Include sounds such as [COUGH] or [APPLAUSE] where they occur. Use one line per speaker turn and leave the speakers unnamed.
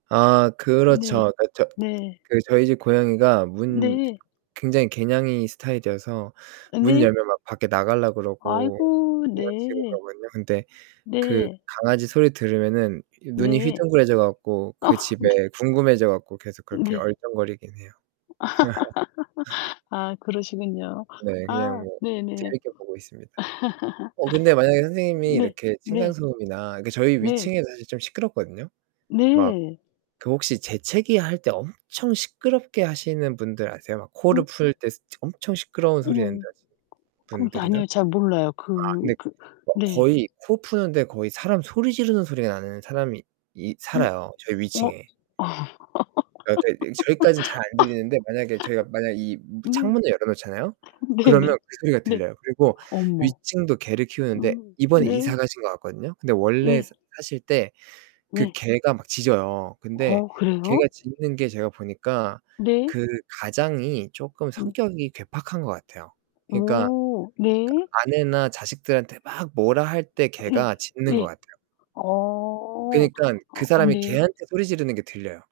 아.
네.
그렇죠. 그 저
네.
그 저희 집 고양이가 문
네.
굉장히 개냥이 스타일이어서
아
문
네.
열면 막 밖에 나가려고 그러고
아이고,
장난치고
네.
그러고 있는데 그
네.
강아지 소리 들으면은 이 눈이
네.
휘둥그레져 갖고
어
그
네.
집에 궁금해져 갖고 계속 그렇게
네.
얼쩡거리긴 해요. [LAUGHS]
[LAUGHS] 아, 그러시군요.
네, 그냥
아
뭐
네네.
재밌게 보고 있습니다. 어 근데 만약에
[LAUGHS]
선생님이
네,
이렇게 층간
네.
소음이나 그 저희
네.
위층에 사실 좀 시끄럽거든요. 막
네.
그 혹시 재채기할 때 엄청 시끄럽게 하시는 분들 아세요? 막 코를
음.
풀 때 스 엄청 시끄러운 소리 낸다
어.
하시는
그건
분들이나.
아니요.
아
잘 몰라요. 그
근데
그
막
네.
거의 코 푸는데 거의 사람 소리 지르는 소리가 나는 사람이 이
음
살아요, 저희
어. 어.
위층에. 아 네, 네 저희까진 잘 안 들리는데 만약에 저희가 만약에 이
[LAUGHS]
무
네.
창문을 열어 놓잖아요? 그러면
네네.
그 소리가
네.
들려요. 그리고
어머.
위층도 개를 키우는데
음.
이번에 이사
네.
가신 것 같거든요. 근데 원래
예.
사 사실 때 그
네.
개가 막 짖어요. 근데
어
개가
그래요?
짖는 게 제가 보니까
네.
그 가장이 쪼끔
음.
성격이 괴팍한 것 같아요. 그니까 그니까
어 네.
아내나 자식들한테 막 뭐라 할 때 개가
예.
짖는 것
예.
같아요.
어.
그러니깐 그
어.
사람이
네.
개한테 소리 지르는 게 들려요.